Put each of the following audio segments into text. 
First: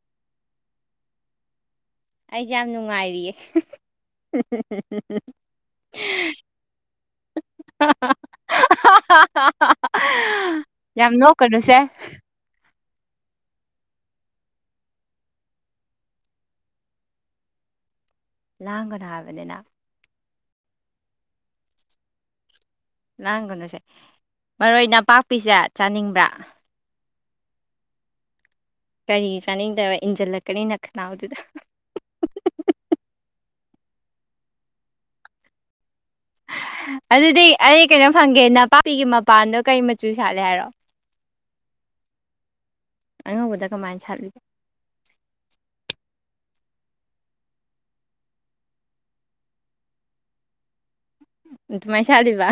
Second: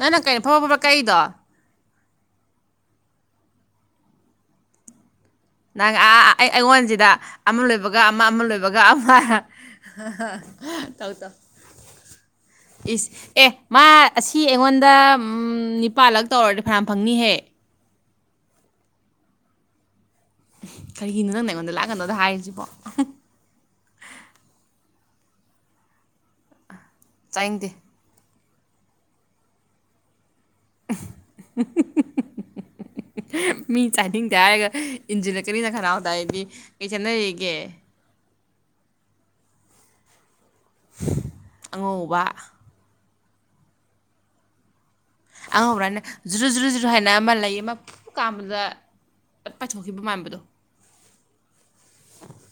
ꯅꯪꯅ ꯀꯩꯅꯣ ꯐꯕꯠ ꯐꯕꯠ ꯀꯛꯏꯗꯣ ꯑꯩꯁꯦ ꯌꯥꯝ ꯅꯨꯡꯉꯥꯏꯔꯤꯌꯦ ꯅꯪ ꯑꯥ ꯑꯩ ꯑꯩꯉꯣꯟꯁꯤꯗ ꯑꯃ ꯂꯣꯏꯕꯒ ꯑꯃ ꯑꯃ ꯂꯣꯏꯕꯒ ꯑꯃ ꯇꯧ ꯇꯧ ꯁꯦ ꯏꯁ ꯑꯦ ꯃꯥ ꯑꯁꯤ ꯑꯩꯉꯣꯟꯗ ꯎꯝ ꯅꯤꯄꯥꯜꯂꯛ ꯇꯧꯔꯗꯤ ꯐꯅꯌꯥꯝ ꯐꯪꯅꯤꯍꯦ ꯂꯥꯡꯒꯅꯣ ꯍꯥꯏꯕꯅꯤꯅ ꯀꯔꯤꯒꯤꯅꯣ ꯅꯪ ꯑꯩꯉꯣꯟꯗ ꯂꯥꯛꯒꯅꯣꯗ ꯍꯥꯏꯔꯤꯁꯤꯕꯣ ꯂꯥꯡꯒꯅꯣꯁꯦ ꯃꯔꯣꯏ ꯅꯄꯥꯛꯄꯤꯁꯦ ꯆꯥꯅꯤꯡꯕ꯭ꯔꯥ꯫ ꯆꯥꯏꯗꯦ ꯀꯔꯤꯒꯤ ꯆꯥꯅꯤꯡꯗꯕ ꯏꯟꯁꯤꯜꯂꯛꯀꯅꯤꯅ ꯅꯈꯅꯥꯎꯗꯨꯗ꯫ ꯃꯤ ꯆꯥꯏꯅꯤꯡꯗꯦ ꯍꯥꯏꯔꯒ ꯏꯟꯖꯤꯟꯂꯛꯀꯅꯤ ꯅꯈꯅꯥꯎ ꯍꯥꯏꯗꯤ ꯀꯩ ꯆꯥꯅꯔꯤꯒꯦ꯫ ꯀꯩꯅꯣꯝ ꯍꯪꯒꯦ ꯅꯄꯥꯛꯄꯤꯒꯤ ꯃꯄꯥꯟꯗꯣ ꯀꯩ ꯃꯆꯨ ꯁꯥꯠꯂꯦ ꯍꯥꯏꯔꯣ꯫ ꯑꯉꯧꯕ ꯑꯉꯧꯕꯗ ꯀꯃꯥꯏꯅ ꯁꯥꯠꯂꯤ ꯑꯉꯧꯕ꯭ꯔꯅꯦ ꯖꯨꯔꯨꯖꯨꯔꯨꯖꯨꯔꯨ ꯍꯥꯏꯅ ꯑꯃ ꯂꯩꯥ ꯑꯃ ꯐꯨ ꯀꯥꯝꯕꯗ ꯄꯠ ꯄꯥꯊꯣꯛꯈꯤꯕ ꯃꯥꯟꯕꯗꯣ ꯑꯗꯨꯃꯥꯏ ꯁꯥꯠꯂꯤꯕ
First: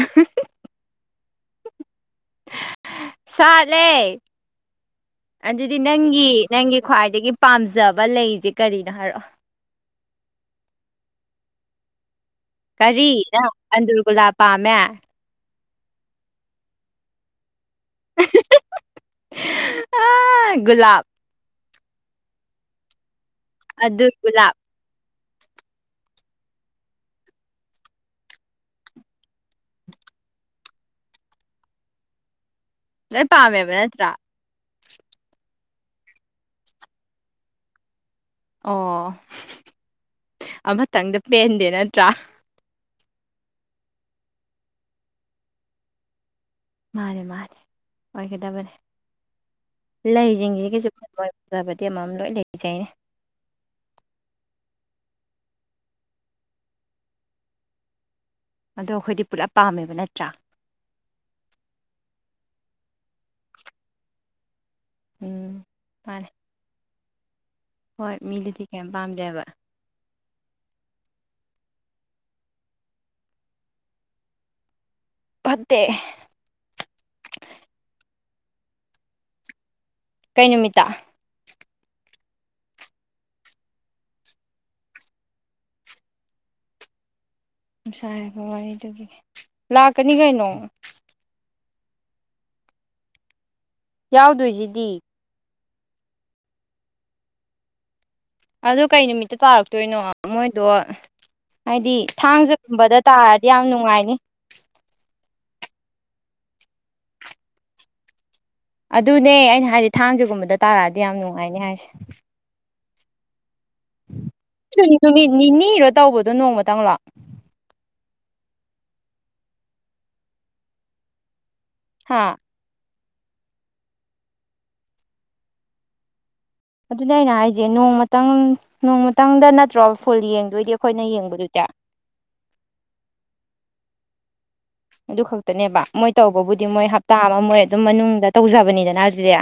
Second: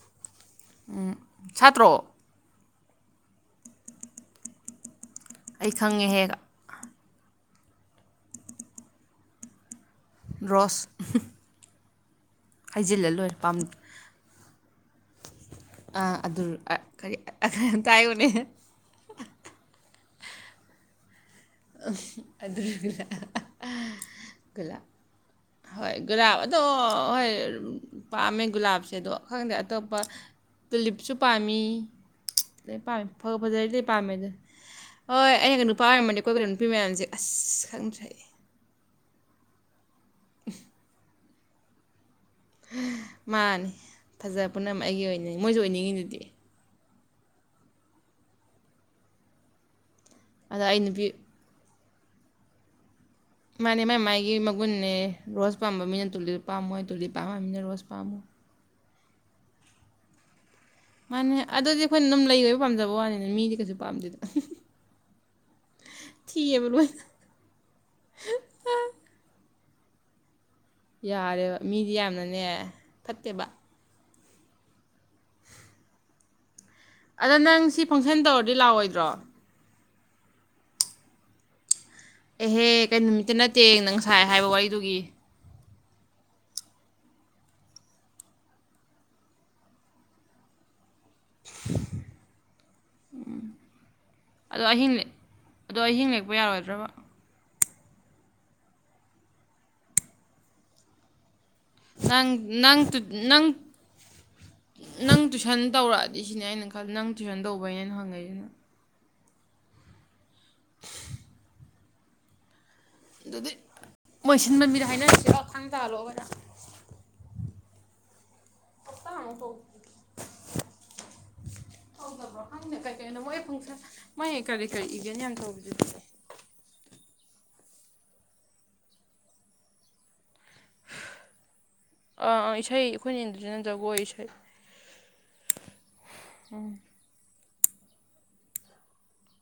ꯁꯥꯠꯇ꯭ꯔꯣ ꯁꯥꯠꯂꯦ ꯑꯩ ꯑꯗꯨꯗꯤ ꯈꯪꯉꯦꯍꯦ ꯅꯪꯒꯤ ꯅꯪꯒꯤ ꯈ꯭ꯋꯥꯏꯗꯒꯤ ꯄꯥꯝꯖꯕ ꯂꯩꯁꯦ ꯀꯔꯤꯅꯣ ꯍꯥꯏꯔꯛꯑꯣ ꯔꯣꯁ ꯍꯥꯏꯖꯤꯜꯂ ꯀꯔꯤ ꯅꯪ ꯑꯟꯗꯨꯔꯒꯨꯂꯥꯞ ꯄꯥꯝꯃꯦ꯫ ꯑ ꯑꯗꯨꯔ ꯑ ꯀꯔꯤ ꯑꯝꯇ ꯍꯥꯏꯌꯨꯅꯦ ꯑꯥ ꯒꯨꯂꯥꯞ ꯑꯗꯨꯔ ꯒꯨꯂꯥꯞ ꯑꯗꯨꯔ ꯒꯨꯂꯥꯞ [unintelligible] ꯍꯣꯏ ꯒꯨꯂꯥꯞ ꯑꯗꯣ ꯍꯣꯏ ꯄꯥꯝꯃꯦ ꯒꯨꯂꯥꯞꯁꯦ ꯑꯗꯣ ꯈꯪꯗꯦ ꯑꯇꯣꯞꯄ ꯇꯨꯂꯤꯞꯁꯨ ꯄꯥꯝꯃꯤ ꯂꯣꯏ ꯄꯥꯝꯃꯦ ꯐꯕꯨ ꯄꯥꯝꯃꯦꯕ ꯐꯖꯔꯗꯤ ꯂꯣꯏ ꯅꯠꯇ꯭ꯔꯥ ꯄꯥꯝꯃꯦꯗꯨꯅꯦ ꯍꯣꯏ ꯑꯩꯅꯒ ꯅꯨꯄꯥ ꯑꯣꯏꯔꯝꯃꯗꯤ ꯀꯣꯏꯒꯗꯕ ꯅꯨꯄꯤ ꯃꯌꯥꯝꯁꯦ ꯑꯁ ꯈꯪꯗ꯭ꯔꯦ ꯑꯩ ꯑꯣ ꯑꯃꯇꯪꯗ ꯄꯦꯟꯗꯦ ꯅꯠꯇ꯭ꯔꯥ ꯃꯥꯅꯦ ꯐꯖꯕ ꯄꯨꯝꯅꯃꯛ ꯑꯩꯒꯤ ꯑꯣꯏꯅꯤꯡꯉꯤ ꯃꯣꯏꯁꯨ ꯑꯣꯏꯅꯤꯡꯉꯤꯗꯨꯗꯤ ꯃꯥꯅꯦ ꯃꯥꯅꯦ ꯑꯣꯏꯒꯗꯕꯅꯦ ꯑꯗ ꯑꯩ ꯂꯩꯖꯤꯡꯖꯤꯒꯤꯖꯨ ꯅꯨꯄꯤ [inaudible] ꯐꯖꯕꯗꯤ ꯑꯃꯃꯝ ꯂꯣꯏ ꯂꯩꯖꯩꯅꯦ ꯃꯥꯅꯦ ꯃꯥꯥꯏ ꯃꯥꯏꯒꯤ ꯃꯒꯨꯟꯅꯦ ꯔꯣꯁ ꯄꯥꯝꯕ ꯃꯤꯅ ꯇꯨꯂꯤꯞ ꯄꯥꯝꯃꯣꯏ ꯇꯨꯂꯤꯞ ꯄꯥꯝꯕ ꯃꯤꯅ ꯔꯣꯁ ꯄꯥꯝꯃꯣꯏ ꯑꯗꯣ ꯑꯩꯈꯣꯏꯗꯤ ꯄꯨꯂꯞ ꯄꯥꯝꯃꯦꯕ ꯅꯠꯇ꯭ꯔꯥ ꯃꯥꯅꯦ ꯑꯗꯨꯗꯤ ꯑꯩꯈꯣꯏꯅ ꯑꯗꯨꯝ ꯂꯩ ꯑꯣꯏꯕꯩ ꯄꯥꯝꯖꯕ ꯋꯥꯅꯤꯅ ꯃꯤꯗꯤ ꯀꯩꯁꯨ ꯄꯥꯝꯗꯦꯗ ꯎꯝ ꯃꯥꯅꯦ ꯊꯤꯌꯦꯕ ꯂꯣꯏꯅ ꯍꯣꯏ ꯃꯤꯗꯗꯤ ꯀꯦꯝ ꯄꯥꯝꯗꯦꯕ ꯌꯥꯔꯦꯕ ꯃꯤꯗꯤ ꯌꯥꯝꯅꯅꯦ ꯐꯠꯇꯦꯕ ꯐꯠꯇꯦ ꯑꯗ ꯅꯪ ꯁꯤ ꯐꯪꯁꯟ ꯇꯧꯔꯗꯤ ꯂꯥꯛꯑꯣꯏꯗ꯭ꯔꯣ ꯀꯩ ꯅꯨꯃꯤꯠꯇ ꯑꯦꯍꯦ ꯀꯩ ꯅꯨꯃꯤꯠꯇ ꯅꯠꯇꯦ ꯅꯪ ꯁꯥꯏ ꯍꯥꯏꯕ ꯋꯥꯔꯤꯗꯨꯒꯤ ꯉꯁꯥꯏ ꯍꯥꯏꯕ ꯋꯥꯔꯤꯗꯨꯒꯤ ꯂꯥꯛꯀꯅꯤ ꯀꯩꯅꯣ ꯎꯝ ꯑꯗꯣ ꯌꯥꯎꯗꯣꯏꯁꯤꯗꯤ ꯑꯍꯤꯡ ꯂꯦꯛ ꯑꯗꯣ ꯑꯍꯤꯡ ꯂꯦꯛꯄ ꯌꯥꯔꯣꯏꯗ꯭ꯔꯕ ꯑꯗꯨ ꯀꯩ ꯅꯨꯃꯤꯠꯇ ꯇꯥꯔꯛꯇꯣꯏꯅꯣ ꯃꯣꯏꯗꯣ ꯍꯥꯏꯗꯤ ꯅꯪ ꯅꯪ ꯊꯥꯡꯖꯒꯨꯝꯕꯗ ꯅꯪ ꯇꯥꯔꯗꯤ ꯌꯥꯝ ꯅꯨꯡꯉꯥꯏꯅꯤ ꯅꯪ ꯇꯨꯏꯁꯟ ꯇꯧꯔꯛꯑꯗꯤ ꯁꯤꯅꯦ ꯑꯩꯅ ꯈꯜꯂꯤ ꯅꯪ ꯇꯨꯏꯁꯟ ꯇꯧꯕꯩꯅꯦ ꯑꯩꯅ ꯍꯪꯉꯛꯏꯁꯤꯅ ꯑꯗꯨꯅꯦ ꯑꯩꯅ ꯍꯥꯏꯗꯤ ꯊꯥꯡꯖꯒꯨꯝꯕꯗ ꯇꯥꯔꯛꯑꯗꯤ ꯌꯥꯝ ꯅꯨꯡꯉꯥꯏꯅꯦ ꯍꯥꯏꯁꯦ ꯑꯗꯨꯗꯤ ꯃꯣꯏ ꯁꯤꯟꯕ ꯃꯤꯗ ꯍꯥꯏꯅꯔꯤꯁꯤꯔꯣ ꯊꯥꯡ ꯇꯥꯍꯜꯂꯛꯑꯣꯅ ꯎꯃ ꯇꯪꯂꯥ [inaudible] ꯍꯥ ꯊꯧꯗꯕ꯭ꯔꯣ ꯈꯪꯗꯦ ꯀꯩꯀꯩꯅꯣ ꯃꯣꯏ ꯐꯪꯁꯟ ꯃꯣꯏ ꯀꯔꯤ ꯀꯔꯤ ꯏꯕꯦꯟ ꯌꯥꯝ ꯇꯧꯔꯤꯗꯨꯗꯤ ꯑꯗꯨꯅꯦ ꯑꯩꯅ ꯍꯥꯏꯁꯦ ꯅꯣꯡꯃꯇꯪ ꯅꯣꯡꯃꯇꯪꯗ ꯅꯠꯇ꯭ꯔꯣ ꯐꯨꯜ ꯌꯦꯡꯗꯣꯏꯗꯤ ꯑꯩꯈꯣꯏꯅ ꯌꯦꯡꯕꯗꯨꯗꯤ ꯑꯥ ꯑꯥ ꯏꯁꯩ ꯑꯩꯈꯣꯏꯅ ꯌꯦꯡꯗꯣꯏꯖꯤꯅ ꯖꯒꯣꯏ ꯏꯁꯩ ꯑꯗꯨ ꯈꯛꯇꯅꯦꯕ ꯃꯣꯏ ꯇꯧꯕꯕꯨꯗꯤ ꯃꯣꯏ ꯍꯞꯇꯥ ꯑꯃ ꯃꯣꯏ ꯑꯗꯨꯝ ꯃꯅꯨꯡꯗ ꯇꯧꯖꯕꯅꯤꯗꯅ ꯑꯗꯨꯗꯤ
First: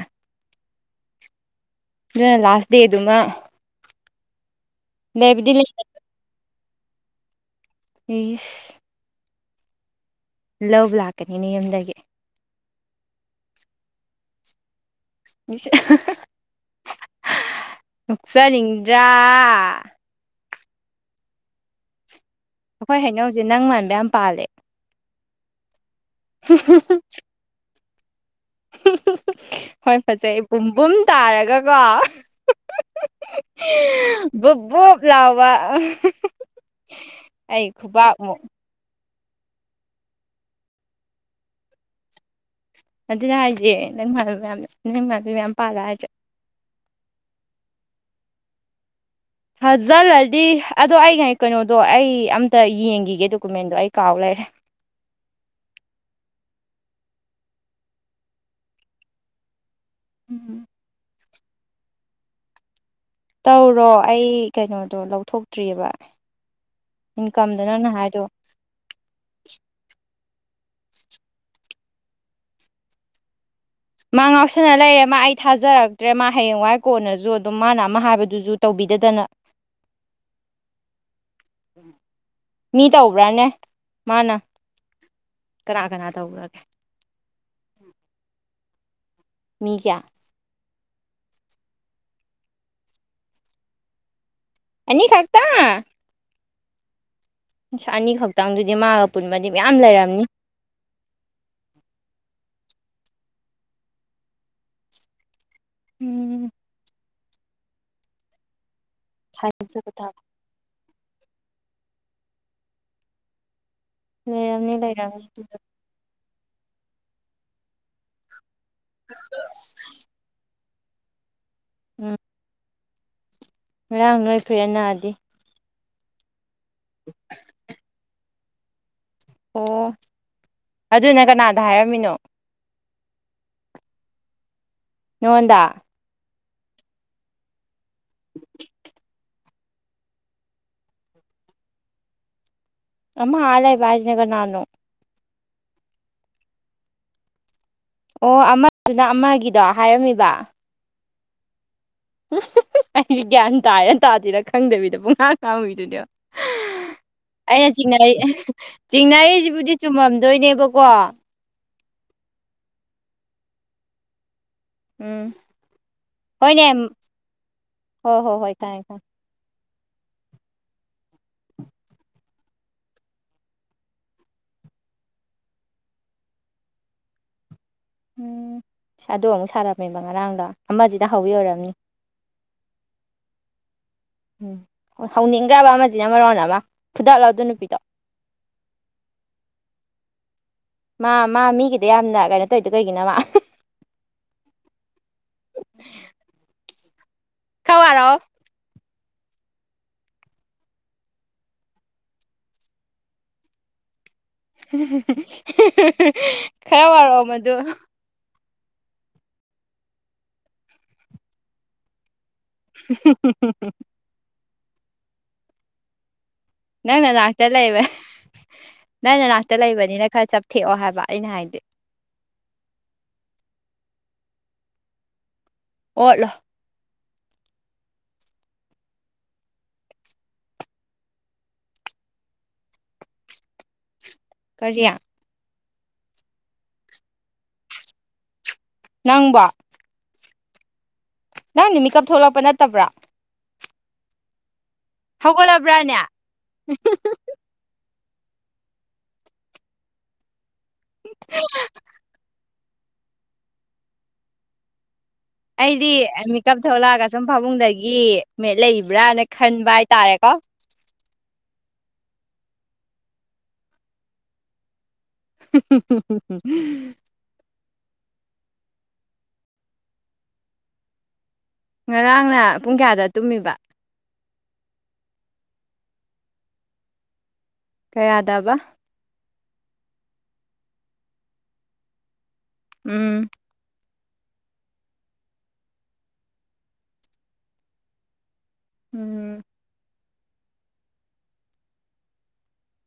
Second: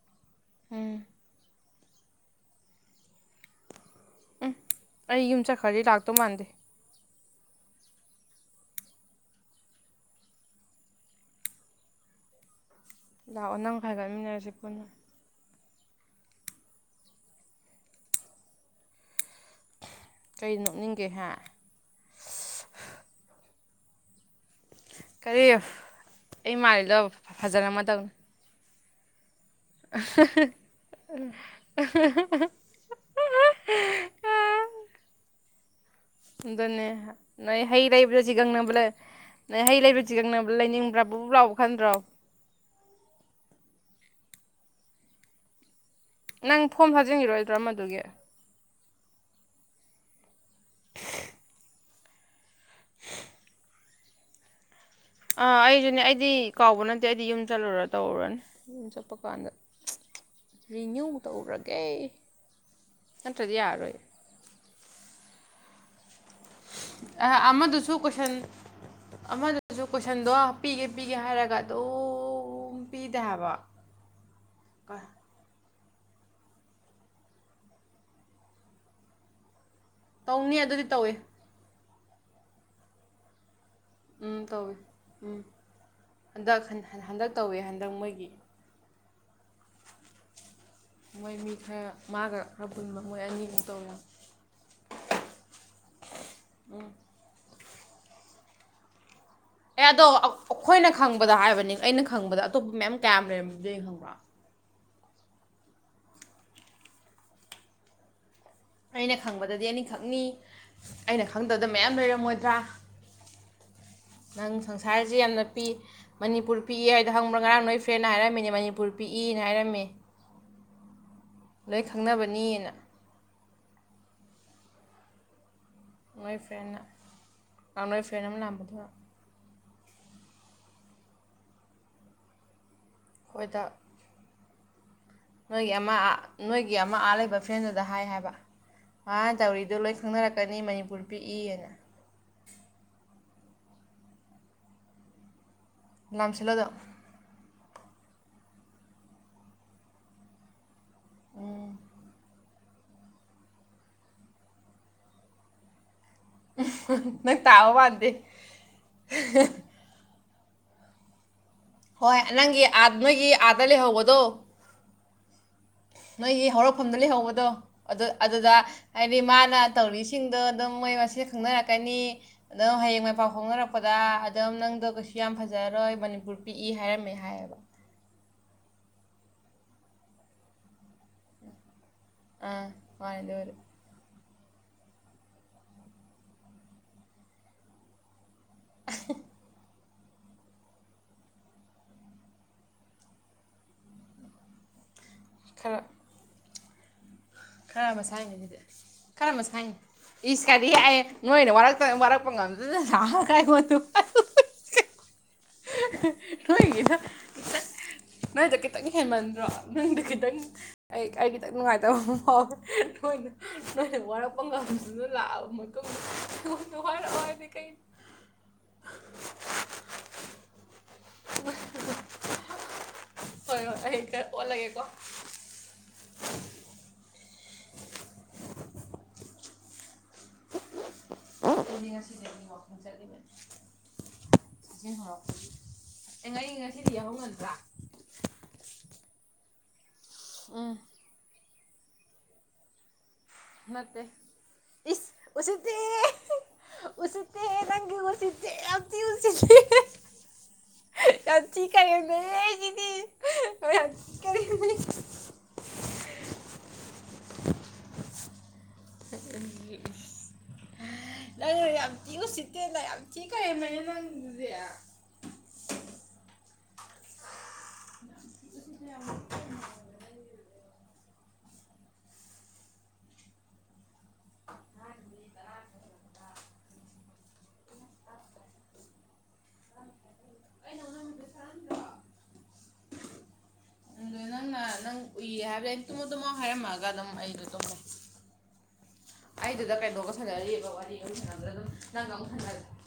ꯎꯝ ꯑꯗꯨꯅ ꯂꯥꯁ ꯗꯦꯗꯨꯃ ꯑꯩ ꯌꯨꯝ ꯂꯩꯕꯨꯗꯤ [inaudible] ꯆꯠꯈ꯭ꯔꯗꯤ ꯂꯥꯛꯇꯧ ꯃꯥꯟꯗꯦ ꯏꯁ ꯂꯧꯕ ꯂꯥꯛꯀꯅꯤꯅꯦ ꯌꯨꯝꯗꯒꯤ ꯂꯥꯛꯑꯣ ꯅꯪꯒ ꯍꯥꯏꯒꯠꯃꯤꯟꯅꯔꯁꯤ ꯄꯨꯟꯅ ꯏꯁ ꯅꯣꯛꯆꯅꯤꯡꯗ꯭ꯔꯥ ꯀꯩ ꯅꯣꯛꯅꯤꯡꯒꯦ ꯍꯥ ꯑꯩꯈꯣꯏ ꯍꯩꯅꯧꯁꯦ ꯅꯪ ꯃꯥꯟꯕ ꯌꯥꯝ ꯄꯥꯜꯂꯦ ꯀꯔꯤ ꯑꯩ ꯃꯥꯜꯂꯤꯗꯣ ꯐꯖꯔꯝꯃꯗꯧꯅꯤ [inaudible] ꯍꯣꯏ ꯐꯖꯩ ꯄꯨꯝꯕꯨꯝ ꯇꯥꯔꯒꯀꯣ ꯕꯨꯕꯨꯞ ꯂꯥꯎꯕ ꯑꯗꯨꯅꯤ ꯅꯣꯏ ꯑꯩ ꯍꯩ ꯂꯩꯕꯗ ꯈꯨꯕꯥꯛꯃꯨꯛ ꯆꯤꯒꯪꯅꯕ ꯂꯩ ꯅꯣꯏ ꯍꯩ ꯂꯩꯕꯗ ꯆꯤꯒꯪꯅꯕ ꯂꯩꯅꯤꯡꯕ꯭ꯔꯥ ꯕꯨ ꯕꯨꯞ ꯂꯥꯎꯕ ꯈꯟꯗ꯭ꯔꯣ ꯑꯗꯨꯅꯦ ꯍꯥꯏꯁꯦ ꯅꯪꯉꯜ ꯃꯌꯥꯝ ꯅꯪꯉꯜꯕ ꯃꯌꯥꯝ ꯄꯥꯜꯂꯦ ꯍꯥꯏꯁꯤ ꯅꯪ ꯐꯣꯝ ꯊꯥꯖꯤꯟꯈꯤꯔꯣꯏꯗ꯭ꯔꯣ ꯑꯃꯗꯨꯒꯤ ꯍꯥꯖꯤꯜꯂꯗꯤ ꯑꯗꯣ ꯑꯩ ꯀꯩꯅꯣꯗꯣ ꯑꯩ ꯑꯝꯇ ꯌꯦꯡꯈꯤꯒꯦ ꯗꯣꯀꯨꯃꯦꯟꯗꯣ ꯑꯩ ꯀꯥꯎ ꯂꯩꯔꯦ ꯑꯥ ꯑꯩꯁꯨꯅꯦ ꯑꯩꯗꯤ ꯀꯥꯎꯕ ꯅꯠꯇꯦ ꯑꯩꯗꯤ ꯌꯨꯝ ꯆꯠꯂꯨꯔ ꯇꯧꯔꯨꯔꯅꯤ ꯌꯨꯝ ꯆꯠꯄ ꯀꯥꯟꯗ ꯔꯤꯅ꯭ꯌꯨ ꯇꯧꯔꯒꯦ ꯅꯠꯇ꯭ꯔꯗꯤ ꯇꯧꯔꯣ ꯌꯥꯔꯔꯣꯏ ꯑꯩ ꯀꯩꯅꯣꯗꯣ ꯂꯧꯊꯣꯛꯇ꯭ꯔꯤꯑꯕ ꯑ ꯏꯟꯀꯝꯗꯣ ꯅꯪꯅ ꯑꯃꯗꯨꯁꯨ ꯍꯥꯏꯗꯣ ꯀꯣꯢꯁꯟ ꯑꯃꯗꯨ ꯑꯗꯨꯁꯨ ꯀꯣꯏꯁꯟꯗꯣ ꯄꯤꯒꯦ ꯄꯤꯒꯦ ꯍꯥꯏꯔꯒ ꯑꯗꯨꯝ ꯄꯤꯗꯦ ꯍꯥꯏꯕ ꯃꯥ ꯉꯥꯎꯁꯥꯟꯅ ꯂꯩꯔꯦ ꯀ- ꯃꯥ ꯑꯩ ꯊꯥꯖꯔꯛꯇ꯭ꯔꯦ ꯃꯥ ꯍꯌꯦꯡꯋꯥꯏ ꯀꯣꯟꯅꯁꯨ ꯑꯗꯨꯝ ꯃꯥꯅ ꯑꯃ ꯍꯥꯏꯕꯗꯨꯁꯨ ꯇꯧꯕꯤꯗꯗꯅ ꯇꯧꯅꯤ ꯑꯗꯨꯗꯤ ꯇꯧꯏ ꯃꯤ ꯇꯧꯕ꯭ꯔꯥꯅꯦ ꯎꯝ ꯃꯥꯅ ꯇꯧꯋꯦ ꯎꯝ ꯀꯅꯥ ꯀꯅꯥ ꯇꯧꯈ꯭ꯔꯒꯦ ꯍꯟꯗꯛ ꯍꯟꯗꯛ ꯇꯧꯋꯦ ꯍꯟꯗꯛ ꯃꯣꯏꯒꯤ ꯃꯤ ꯀꯌꯥ ꯃꯣꯏ ꯃꯤ ꯈꯔ ꯃꯥꯒ ꯈꯔ ꯄꯨꯟꯕ ꯃꯣꯏ ꯑꯅꯤꯒ ꯇꯧꯋꯤ ꯑꯅꯤꯈꯥꯛꯇ ꯎꯝ ꯑꯅꯤꯈꯛꯇꯪꯗꯨꯗꯤ ꯃꯥꯒ ꯄꯨꯟꯕꯗꯤ ꯃꯌꯥꯝ ꯑꯦ ꯑꯗꯣ ꯂꯩꯔꯝꯅꯤ ꯑꯩꯈꯣꯏꯅ ꯈꯪꯕꯗ ꯍꯥꯏꯕꯅꯤ ꯑꯩꯅ ꯈꯪꯕꯗ ꯑꯇꯣꯞꯄ ꯃꯌꯥꯝ ꯀꯌꯥꯝ ꯂꯩꯔꯝꯒꯅꯤꯗꯤ ꯈꯪꯕ꯭ꯔꯥ ꯎꯝ ꯑꯩꯅ ꯈꯪꯕꯗꯗꯤ ꯊꯥꯖꯕ ꯇꯥꯕ ꯑꯅꯤꯈꯛꯅꯤ ꯑꯩꯅ ꯈꯪꯗꯕꯗ ꯃꯌꯥꯝ ꯂꯩꯔꯝꯃꯣꯏꯗ꯭ꯔꯥ ꯅꯪ ꯂꯩꯔꯝꯅꯤ ꯁꯪꯁꯥꯔꯁꯤ ꯂꯩꯔꯝꯅꯤ ꯌꯥꯝꯅ ꯄꯤꯛꯏ ꯃꯅꯤꯄꯨꯔ ꯄꯤꯛꯏ ꯍꯥꯏꯗꯅ ꯈꯪꯕ꯭ꯔꯥ ꯉꯔꯥꯡ ꯅꯣꯏ ꯐ꯭ꯔꯦꯟꯅ ꯍꯥꯏꯔꯝꯃꯤꯅꯦ ꯃꯅꯤꯄꯨꯔ ꯄꯤꯛꯏꯅ ꯍꯥꯏꯔꯝꯃꯦ ꯂꯣꯏ ꯎꯝ ꯈꯪꯅꯕꯅꯤꯅ ꯉꯔꯥꯡ ꯅꯣꯏ ꯐ꯭ꯔꯦꯟ ꯅꯥꯗꯤ ꯅꯣꯏ ꯐ꯭ꯔꯦꯟꯅ ꯅꯣꯏ ꯐ꯭ꯔꯦꯟ ꯑꯃ ꯂꯥꯛꯕꯗꯨ ꯑꯣ ꯑꯗꯨꯅ ꯀꯅꯥꯗ ꯍꯥꯏꯔꯝꯃꯤꯅꯣ ꯑꯩꯈꯣꯏꯗ ꯅꯣꯏꯒꯤ ꯅꯉꯣꯟꯗ ꯑꯃ ꯅꯣꯏꯒꯤ ꯑꯃ ꯑꯥ ꯂꯩꯕ ꯐ꯭ꯔꯦꯟꯗꯨꯗ ꯍꯥꯏ ꯍꯥꯏꯕ ꯍꯥ ꯗꯥꯎꯔꯤꯗꯣ ꯂꯣꯏ ꯈꯪꯅꯔꯛꯀꯅꯤꯅ ꯃꯅꯤꯄꯨꯔ ꯄꯤꯛꯏꯅ ꯑꯃ ꯑꯥ ꯂꯩꯕ ꯍꯥꯢꯁꯤꯅ ꯀꯅꯅꯣ ꯂꯝꯝꯁꯤꯜꯂꯗ [unintelligible] ꯑꯣ ꯑꯃꯗꯨꯅ ꯑꯃꯒꯤꯗꯣ ꯍꯥꯏꯔꯝꯃꯤꯕ ꯎꯝ ꯑꯩ ꯒ꯭ꯌꯥꯟ ꯇꯥꯢꯔ ꯇꯥꯗꯔꯤꯔ ꯈꯪꯗꯕꯤꯗ ꯄꯨꯡꯉꯥꯡ ꯉꯥꯡꯕꯤꯗꯨꯅꯦꯕ ꯅꯪ ꯑꯩꯅ ꯇꯥꯕ ꯃꯥꯟꯗꯦ ꯆꯤꯡꯅꯔꯤ ꯆꯤꯡꯅꯔꯤꯁꯤꯕꯨꯗꯤ ꯆꯨꯝꯃꯝꯗꯣꯏꯅꯦꯕꯀꯣ ꯍꯣꯏ ꯅꯪꯒꯤ ꯅꯣꯏꯒꯤ ꯑꯥꯗ ꯂꯩꯍꯧꯕꯗꯣ ꯎꯝ ꯅꯣꯏꯒꯤ ꯍꯣꯏꯅꯦ ꯍꯧꯔꯛꯐꯝꯗ ꯂꯩꯍꯧꯕꯗꯣ ꯑꯗꯨ ꯍꯣꯏ ꯍꯣꯏ ꯑꯗꯨꯗ ꯍꯣꯏ ꯈꯪꯉꯦ ꯈꯪꯉꯦ ꯍꯥꯏꯗꯤ ꯃꯥꯅ ꯇꯧꯔꯤꯁꯤꯡꯗꯣ ꯑꯗꯨꯝ ꯃꯣꯏ ꯃꯁꯦꯟ ꯈꯪꯅꯔꯛꯀꯅꯤ ꯑꯗꯨꯝ ꯍꯌꯦꯡꯋꯥꯢ ꯄꯥꯎ ꯐꯣꯡꯅꯔꯛꯄꯗ ꯑꯗꯨꯝ ꯅꯪꯗꯣ ꯀꯩꯁꯨ ꯌꯥꯝ ꯐꯖꯔꯣꯏ ꯃꯅꯤꯄꯨꯔ ꯄꯤꯛꯏ ꯍꯥꯏꯔꯝꯃꯦ ꯍꯥꯏꯌꯦꯕ ꯎꯝ ꯑꯗꯨ ꯑꯃꯨꯛ ꯁꯥꯔꯝꯃꯦꯕ ꯉꯔꯥꯡꯗꯣ ꯑꯃꯁꯤꯅ ꯍꯧꯔꯤ ꯑꯣꯏꯔꯝꯅꯤ ꯑꯝ ꯃꯥꯅꯦ ꯑꯗꯨꯕꯨꯗꯤ ꯎꯝ ꯍꯧꯅꯤꯡꯗ꯭ꯔꯕ ꯑꯃꯁꯤꯅ ꯃꯔꯣꯟ ꯑꯃ ꯐꯨꯗꯥꯠꯂꯣ ꯑꯗꯨ ꯅꯨꯄꯤꯗꯣ ꯑ [unintelligible] ꯃꯥ ꯃꯥ ꯃꯤꯒꯤꯗ ꯌꯥꯝꯅ ꯀꯩꯅꯣ ꯇꯧꯔꯤꯗꯣ ꯀꯩꯒꯤꯅꯣ ꯃꯥ ꯈꯔ ꯈꯔ ꯃꯁꯥꯢꯅꯦ ꯑꯗꯨꯗꯤ ꯈꯔ ꯃꯁꯥꯏꯅꯦ ꯏꯁ ꯀꯗꯤ ꯍꯥꯏꯑꯦ ꯅꯣꯏꯅ ꯋꯥꯔꯛꯇꯕ ꯋꯥꯔꯛꯄ ꯉꯝꯗꯗꯅ ꯂ ꯀꯥꯏ ꯄꯣꯠꯇꯨ ꯈꯔ ꯋꯥꯔꯛꯑꯣ ꯃꯗꯨ ꯅꯪꯗ ꯈꯤꯇꯪ ꯍꯦꯟꯃꯟꯗ꯭ꯔꯣ ꯅꯪꯗ ꯈꯤꯇꯪ ꯑꯩ ꯑꯩ ꯈꯤꯇꯪ ꯅꯨꯡꯉꯥꯏꯇꯕ ꯑꯃ ꯐꯥꯎꯦ ꯅꯣꯏꯅ ꯅꯣꯏꯅ ꯋꯥꯔꯛꯄ ꯉꯝꯗꯨꯅ ꯂꯥꯛꯑꯕ ꯃꯇꯨꯡꯗ ꯅꯪꯅ ꯅꯅꯥꯛꯇ ꯂꯩꯕ ꯅꯪꯅ ꯉꯅꯥꯛꯇ ꯂꯩꯕꯅꯤꯅ ꯈꯔ ꯆꯞꯊꯦꯛꯑꯣ ꯍꯥꯏꯕ ꯑꯩꯅ ꯍꯥꯏꯗꯤ ꯍꯣꯏ ꯍꯣꯏ ꯑꯩ ꯈꯔ ꯑꯣꯜꯂꯒꯦꯀꯣ ꯑꯣꯠꯂ‌ꫭ ꯑꯩꯗꯤꯉꯁꯤꯁ‌ꯦ [unintelligible] ꯀꯔꯤ ꯑꯦ ꯉ ꯑꯩ ꯉꯁꯤꯗꯤ ꯌꯥꯎꯍꯧ ꯉꯟꯗ꯭ꯔꯥ ꯅꯪꯕꯥ ꯑꯝ ꯅꯪꯗꯤ ꯃꯤꯀꯞ ꯊꯣꯛꯂꯛꯄ ꯅꯠꯇꯕ꯭ꯔꯥ ꯅꯠꯇ‌ꯦ ꯏꯁ ꯎꯁꯤꯠꯇ‌ꯦ ꯍꯧꯒꯠꯂꯕ꯭ꯔꯥꯅꯦ ꯍ‌ꯦ ꯎꯁꯤꯠ ꯇ‌ꯦ ꯍꯦ ꯅꯪꯗꯤ ꯎꯟꯁꯤꯗꯦ ꯌꯥꯝ ꯊꯤꯅ ꯎꯁꯤꯠ ꯌꯥꯝꯊꯤꯅ ꯀꯔꯦꯝꯅꯩꯍꯩ ꯁꯤꯗꯤ ꯃꯌꯥꯝ ꯑꯩꯗꯤ ꯃꯤꯀꯞ ꯊꯣꯛꯂꯛꯑꯒ ꯁꯨꯝ ꯄꯥꯕꯨꯡꯗꯒꯤ ꯃꯦꯠ ꯂꯩꯔꯤ [inaudible] ꯅꯪꯅ ꯌꯥꯝ ꯊꯤ ꯎꯁꯤꯠꯇꯦꯅ ꯌꯥꯝ ꯊꯤꯅ ꯀꯔ‌ꯦꯝꯅꯩꯍ‌ꯦ ꯅꯪꯒꯨꯗꯨꯗꯤ [inaudible] [unintelligible] ꯉꯔꯥꯡꯅ ꯄꯨꯡ ꯀꯌꯥꯗ ꯇꯨꯝꯃꯤꯕ ꯉꯔꯥꯡꯗꯤ ꯇꯔꯥꯗ [unintelligible] ꯇꯔꯥꯗ ꯀꯌꯥꯗꯕ ꯑꯩꯅ ꯅꯉ‌ꫭꯟꯗ ꯃ‌ꯦꯁ‌ꯦꯁ ꯊꯥꯔꯝꯗ꯭ꯔ‌ꫭ ꯎꯝ ꯑꯗꯣ ꯅꯪꯅ ꯅꯪ ꯎꯏꯌꯦ ꯍꯥꯏꯕꯗ ꯑꯩ ꯇꯨꯝꯃꯣ ꯇꯨꯝꯃꯣ ꯍꯥꯏꯔꯝ‌ꯃꯒ ꯑꯗꯨꯝ ꯑꯩꯖꯨ ꯇꯨꯒ‌꯭ꯔ‌ꯦ ꯎꯝ ꯑꯩꯗꯨꯗ ꯀꯩꯅꯣꯒ ꯁꯥꯟꯅꯔꯤꯕꯑꯕ ꯋꯥꯔꯤ ꯑꯃ ꯁꯥꯟꯅꯕꯗ ꯑꯗꯨꯝ ꯅꯪꯒ ꯑꯃꯨꯛ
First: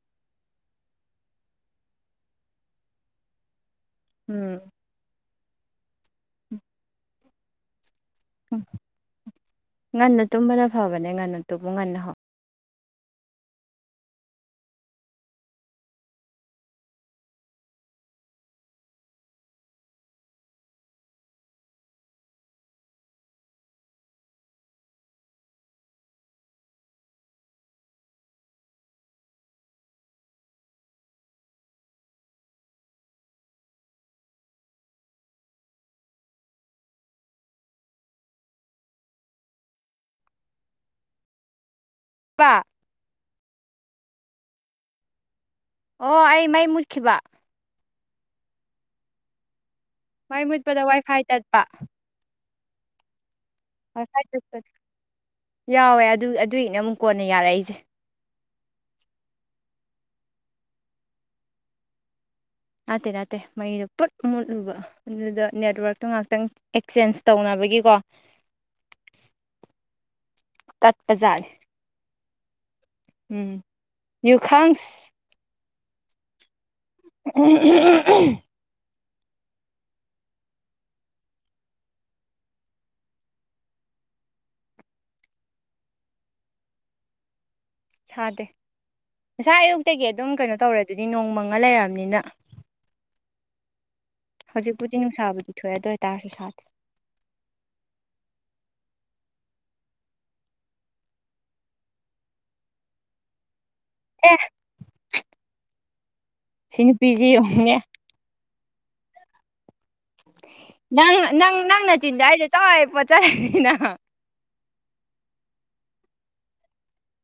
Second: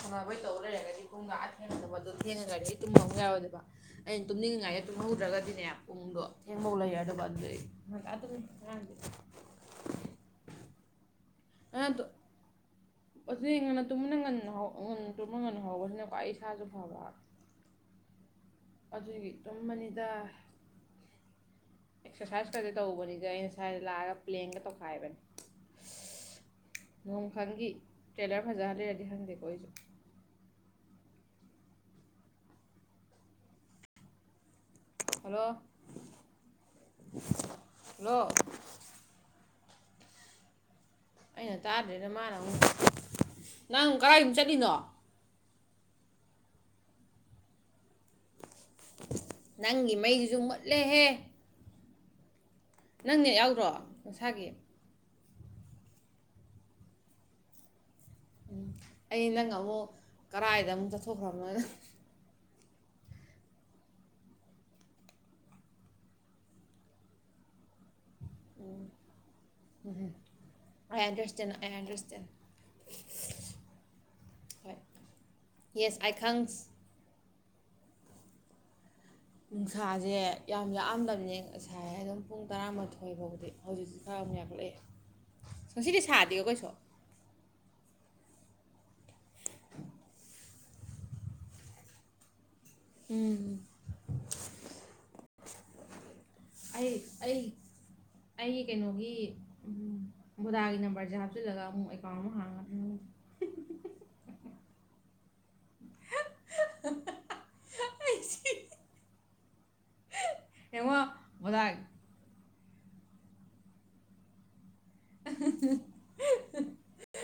ꯁꯥꯟꯅꯕꯩ ꯇꯧ ꯂꯩꯔꯒꯗꯤ ꯄꯨꯡꯗꫭ ꯑꯥ ꯊꯦꯡꯆꯗꯕ ꯑꯗꯨ ꯊꯦꯡꯉꯒꯗꯤ ꯇꯨꯝꯕ ꯑꯃꯨꯛ ꯌꯥꯔꫭꯏꯗꫭꯏꯕ ꯑꯩꯅ ꯎꯝ ꯇꯨꯝꯅꯤꯡꯉꯥꯏꯗ ꯇꯨꯝꯍꯧꯗ꯭ꯔꯒꯗꯤꯅꯦ ꯄꯨꯡꯗꯣ ꯊꯦꯡꯕꯧ ꯂꯩꯔꯗꯧꯕꯩ ꯑꯗꯨꯏ ꯍꯪ ꯑꯗꯨꯝ ꯍ [unintelligible] ꯉꯟꯅ ꯇꯨꯝꯕꯅ ꯐꯕꯅꯦ ꯉꯟꯅ ꯇꯨꯝꯃꯨ ꯉꯟꯅ ꯍꯥꯎ ꯑꯁꯤ ꯉꯟꯅ ꯇꯨꯝꯟꯅ ꯉꯟꯅ ꯉꯟꯅ ꯇꯨꯝꯅ ꯉꯟꯅ ꯍꯧꯕꯁꯤꯅꯀ꯭ꯋꯥ ꯑꯩ ꯏꯁꯥꯁꯨ ꯐꯕ ꯑꯗꯨꯒꯤ ꯇꯨꯝꯕꯅꯤꯗ ꯑꯦꯛꯁꯔꯁꯥꯏꯖ ꯈꯔꯗꯤ ꯇꯧꯕꯅꯤꯗ ꯑꯩꯅ ꯁ꯭ꯋꯥꯥꯏꯗ ꯂꯥꯛꯑꯒ ꯄ꯭ꯂꯦꯟꯒ ꯇꯧꯈꯥꯏꯕꯅꯦ ꯅꫭꯡ ꯈꯪꯒꯤ ꯇ꯭ꯔꯦꯂꯔ ꯐꯖꯍꯜꯂꯤꯔꯗꯤ ꯈꯪꯗꯦꯀꯣ ꯑꯩꯁꯨ ꯍꯜꯂꯣ ꯍꯜꯂꯣ ꯑꯩꯅ ꯇꯥꯗ꯭ꯔꯤꯔꯥ ꯃꯥꯅ ꯕ ꯑꯃꯨꯛ ꯅꯪ ꯀꫪꯥꯏ ꯑꯃꯨꯛ ꯆꯠꯂꯤꯅꯣ ꯑꯣ ꯑꯩ ꯃꯩ ꯃꯨꯠꯈꯤꯕ ꯅꯪꯒꯤ ꯃꯩ ꯃꯩ ꯃꯨꯠꯄꯗ ꯋꯥꯏ ꯐꯥꯏ ꯇꯠꯄ ꯅꯪ ꯅꯦꯠ ꯌꯥꯎꯗ꯭ꯔꯣ ꯋꯥꯏ ꯐꯥꯏ ꯆꯠ ꯅꯁꯥꯒꯤ [unintelligible] ꯌꯥꯎꯋꯦ ꯑꯗꯨ ꯑꯗꯨꯒꯤꯅ ꯑꯃꯨꯛ ꯀꯣꯟꯅ ꯌꯥꯔꯛꯏꯁꯦ ꯎꯝ ꯑꯩ ꯅꯪ ꯑꯃꯨꯛ ꯀꯔꯥꯏꯗ ꯑꯃꯨꯛ ꯆꯠꯊꯣꯛꯈ꯭ꯔꯕꯅꯣ ꯅꯠꯇꯦ ꯅꯠꯇꯦ ꯃꯩꯗꯣ ꯄꯨꯨꯠ ꯃꯨꯠꯂꯨꯕ ꯑꯗꯨꯗ ꯅꯦꯠꯋꯔꯛꯇꯣ ꯉꯥꯛꯇꯪ ꯑꯦꯛꯆꯦꯟꯖ ꯇꯧꯅꯕꯒꯤꯀꯣ ꯎꯝ ꯑꯥꯏ ꯇꯠꯄꯖꯥꯠꯅꯤ ꯑꯟꯗꯔꯁꯇꯦꯟ ꯑꯥꯏ ꯑꯟꯗꯔꯁꯇꯦꯟ ꯎꯝ ꯍꯣꯏ ꯌꯨꯈꯪꯁ ꯌꯦꯁ ꯑꯥꯏ ꯈꯪꯁ ꯎꯝ [unintelligible] ꯅꯨꯡꯁꯥꯁꯦ ꯌꯥꯝ ꯂꯥꯛꯑꯝꯗꯕꯅꯦ ꯉꯁꯥꯏ ꯑꯗꯨꯝ ꯄꯨꯡ ꯇꯔꯥꯃꯥꯊꯣꯏ ꯐꯥꯎꯗꯤ ꯍꯧꯖꯤꯛꯛꯇꯤ ꯊꯥ ꯌꯥꯝ ꯌꯥꯛꯈꯠꯂꯛꯑꯦ ꯉꯁꯤꯗꯤ ꯁꯥꯗꯦꯀꯣ ꯀꯩꯁꯨ ꯁꯥꯗꯦ ꯉꯁꯥꯢ ꯑꯌꯨꯛꯇꯒꯤ ꯑꯗꯨꯝ ꯀꯩꯅꯣ ꯇꯧꯔꯗꯨꯗꯤ ꯅꯣꯡꯃꯪꯉ ꯂꯩꯔꯕꯅꯤꯅ ꯎꯝ ꯍꯧꯖꯤꯛꯄꯨꯗꯤ ꯅꯨꯡꯁꯥꯕꯨꯗꯤ ꯊꯣꯛꯑꯦ ꯑꯗꯨ ꯑꯣꯏꯇꯥꯔꯁꯨ ꯁꯥꯗꯦ ꯑꯩ ꯑꯩ ꯑꯩ ꯀꯩꯅꯣꯒꯤ ꯎꯝ ꯚꯣꯗꯥꯒꯤ ꯅꯝꯕꯔꯁꯦ ꯍꯥꯞꯆꯤꯜꯂꯒ ꯑꯃꯨꯛ ꯑꯦꯀꯥꯎꯟ ꯑꯃ ꯍꯥꯡꯉꯒ ꯑꯦ ꯁꯤ ꯅꯨꯄꯤꯁꯤ ꯌꯦꯡꯉꯨꯅꯦ [unintelligible] ꯌꯦꯡꯉꯣ ꯅꯪ ꯅꯪ ꯕꯣꯗꯥ ꯅꯪ ꯅꯆꯤꯟꯗꯣ ꯑꯩꯅ ꯆꯥꯞ ꯂꯥꯎꯅ ꯄꯣꯠꯖꯥꯟꯂꯅꯤ [unintelligible]